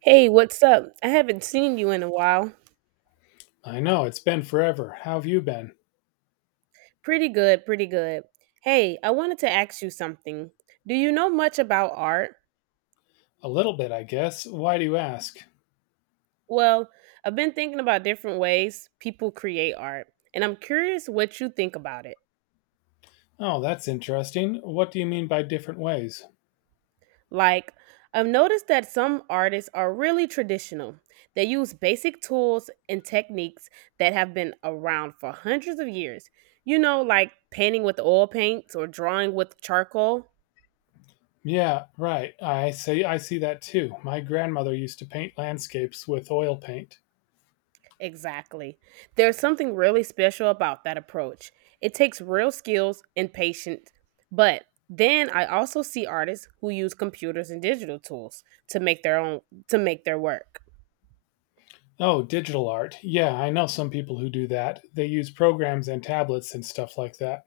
Hey, what's up? I haven't seen you in a while. I know, it's been forever. How have you been? Pretty good, pretty good. Hey, I wanted to ask you something. Do you know much about art? A little bit, I guess. Why do you ask? Well, I've been thinking about different ways people create art, and I'm curious what you think about it. Oh, that's interesting. What do you mean by different ways? Like, I've noticed that some artists are really traditional. They use basic tools and techniques that have been around for hundreds of years. You know, like painting with oil paints or drawing with charcoal. Yeah, right. I see that too. My grandmother used to paint landscapes with oil paint. Exactly. There's something really special about that approach. It takes real skills and patience. But then I also see artists who use computers and digital tools to make their work. Oh, digital art. Yeah, I know some people who do that. They use programs and tablets and stuff like that.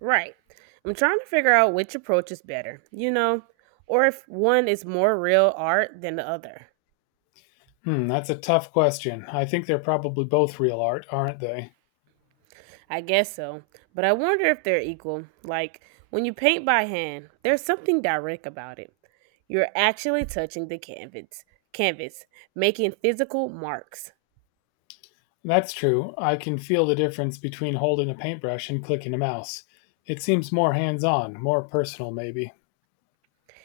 Right. I'm trying to figure out which approach is better, you know, or if one is more real art than the other. Hmm, that's a tough question. I think they're probably both real art, aren't they? I guess so, but I wonder if they're equal. Like, when you paint by hand, there's something direct about it. You're actually touching the canvas, making physical marks. That's true. I can feel the difference between holding a paintbrush and clicking a mouse. It seems more hands on, more personal, maybe.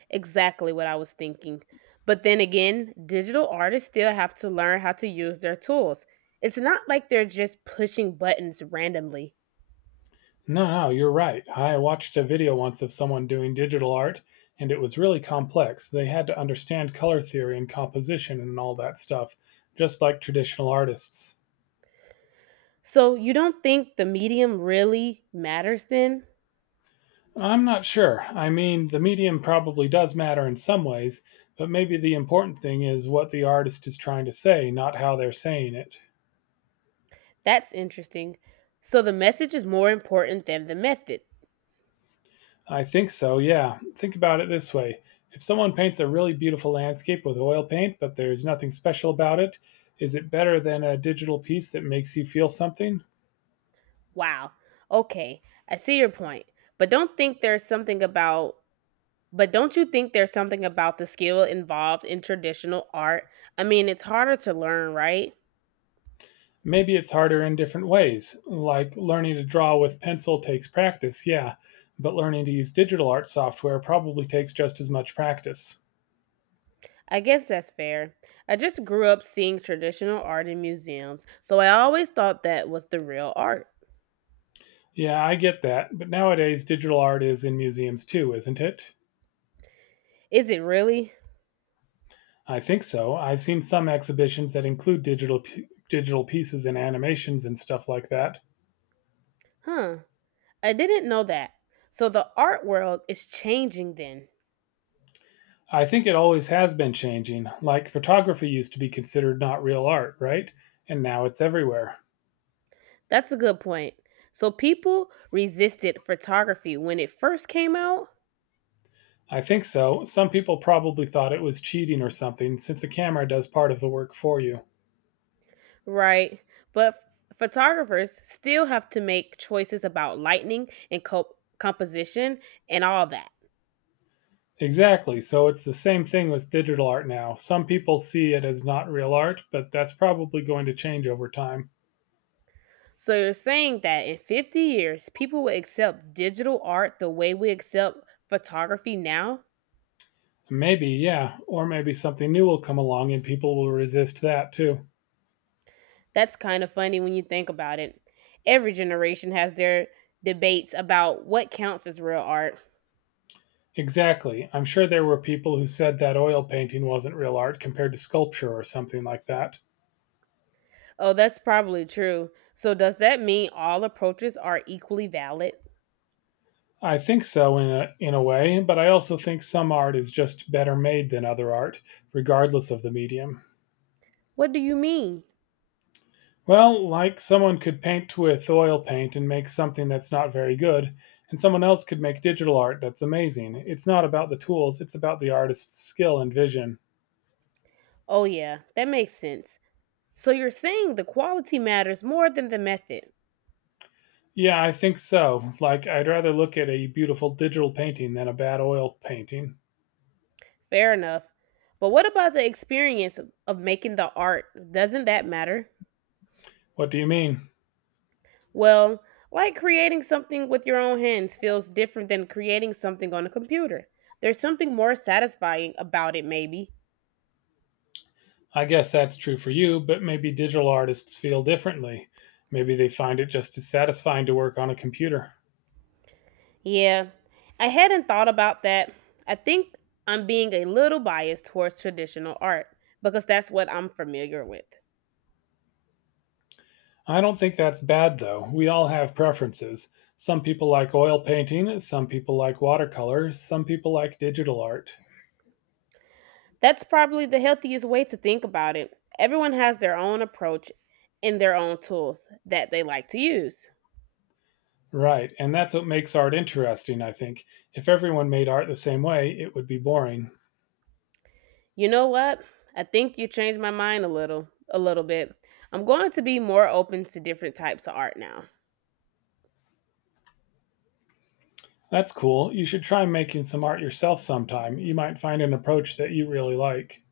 Exactly what I was thinking. But then again, digital artists still have to learn how to use their tools. It's not like they're just pushing buttons randomly. No, no, you're right. I watched a video once of someone doing digital art, and it was really complex. They had to understand color theory and composition and all that stuff, just like traditional artists. So, you don't think the medium really matters then? I'm not sure. I mean, the medium probably does matter in some ways, but maybe the important thing is what the artist is trying to say, not how they're saying it. That's interesting. So, the message is more important than the method. I think so, yeah. Think about it this way, if someone paints a really beautiful landscape with oil paint, but there's nothing special about it, is it better than a digital piece that makes you feel something? Wow. Okay. I see your point. But don't think there's something about but don't you think there's something about the skill involved in traditional art? I mean, it's harder to learn, right? Maybe it's harder in different ways, like learning to draw with pencil takes practice, yeah, but learning to use digital art software probably takes just as much practice. I guess that's fair. I just grew up seeing traditional art in museums, so I always thought that was the real art. Yeah, I get that, but nowadays digital art is in museums too, isn't it? Is it really? I think so. I've seen some exhibitions that include digital pieces and animations and stuff like that. Huh. I didn't know that. So the art world is changing then. I think it always has been changing. Like photography used to be considered not real art, right? And now it's everywhere. That's a good point. So people resisted photography when it first came out? I think so. Some people probably thought it was cheating or something since a camera does part of the work for you. Right. But photographers still have to make choices about lighting and composition and all that. Exactly. So it's the same thing with digital art now. Some people see it as not real art, but that's probably going to change over time. So you're saying that in 50 years, people will accept digital art the way we accept photography now? Maybe, yeah. Or maybe something new will come along and people will resist that too. That's kind of funny when you think about it. Every generation has their debates about what counts as real art. Exactly. I'm sure there were people who said that oil painting wasn't real art compared to sculpture or something like that. Oh, that's probably true. So does that mean all approaches are equally valid? I think so in a way, but I also think some art is just better made than other art, regardless of the medium. What do you mean? Well, like someone could paint with oil paint and make something that's not very good, and someone else could make digital art that's amazing. It's not about the tools, it's about the artist's skill and vision. Oh, yeah, that makes sense. So you're saying the quality matters more than the method. Yeah, I think so. Like, I'd rather look at a beautiful digital painting than a bad oil painting. Fair enough. But what about the experience of making the art? Doesn't that matter? What do you mean? Well, like creating something with your own hands feels different than creating something on a computer. There's something more satisfying about it, maybe. I guess that's true for you, but maybe digital artists feel differently. Maybe they find it just as satisfying to work on a computer. Yeah, I hadn't thought about that. I think I'm being a little biased towards traditional art because that's what I'm familiar with. I don't think that's bad, though. We all have preferences. Some people like oil painting, some people like watercolor, some people like digital art. That's probably the healthiest way to think about it. Everyone has their own approach and their own tools that they like to use. Right. And that's what makes art interesting, I think. If everyone made art the same way, it would be boring. You know what? I think you changed my mind a little bit. I'm going to be more open to different types of art now. That's cool. You should try making some art yourself sometime. You might find an approach that you really like.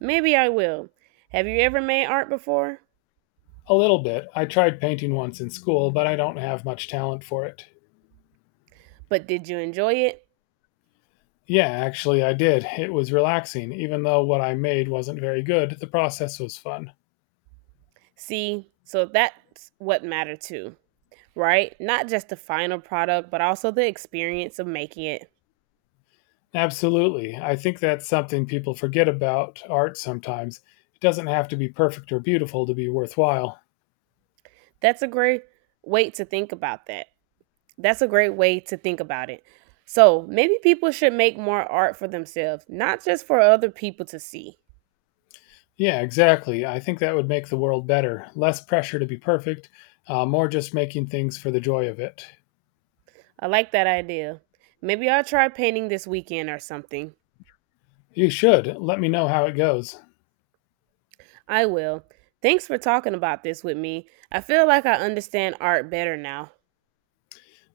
Maybe I will. Have you ever made art before? A little bit. I tried painting once in school, but I don't have much talent for it. But did you enjoy it? Yeah, actually, I did. It was relaxing. Even though what I made wasn't very good, the process was fun. See, so that's what mattered too, right? Not just the final product, but also the experience of making it. Absolutely. I think that's something people forget about art sometimes. It doesn't have to be perfect or beautiful to be worthwhile. That's a great way to think about that. That's a great way to think about it. So maybe people should make more art for themselves, not just for other people to see. Yeah, exactly. I think that would make the world better. Less pressure to be perfect, more just making things for the joy of it. I like that idea. Maybe I'll try painting this weekend or something. You should. Let me know how it goes. I will. Thanks for talking about this with me. I feel like I understand art better now.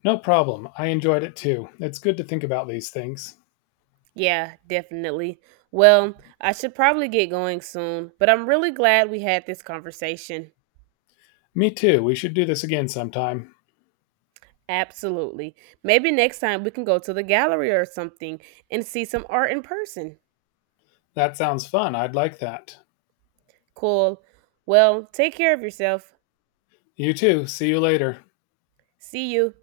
No problem. I enjoyed it too. It's good to think about these things. Yeah, definitely. Well, I should probably get going soon, but I'm really glad we had this conversation. Me too. We should do this again sometime. Absolutely. Maybe next time we can go to the gallery or something and see some art in person. That sounds fun. I'd like that. Cool. Well, take care of yourself. You too. See you later. See you.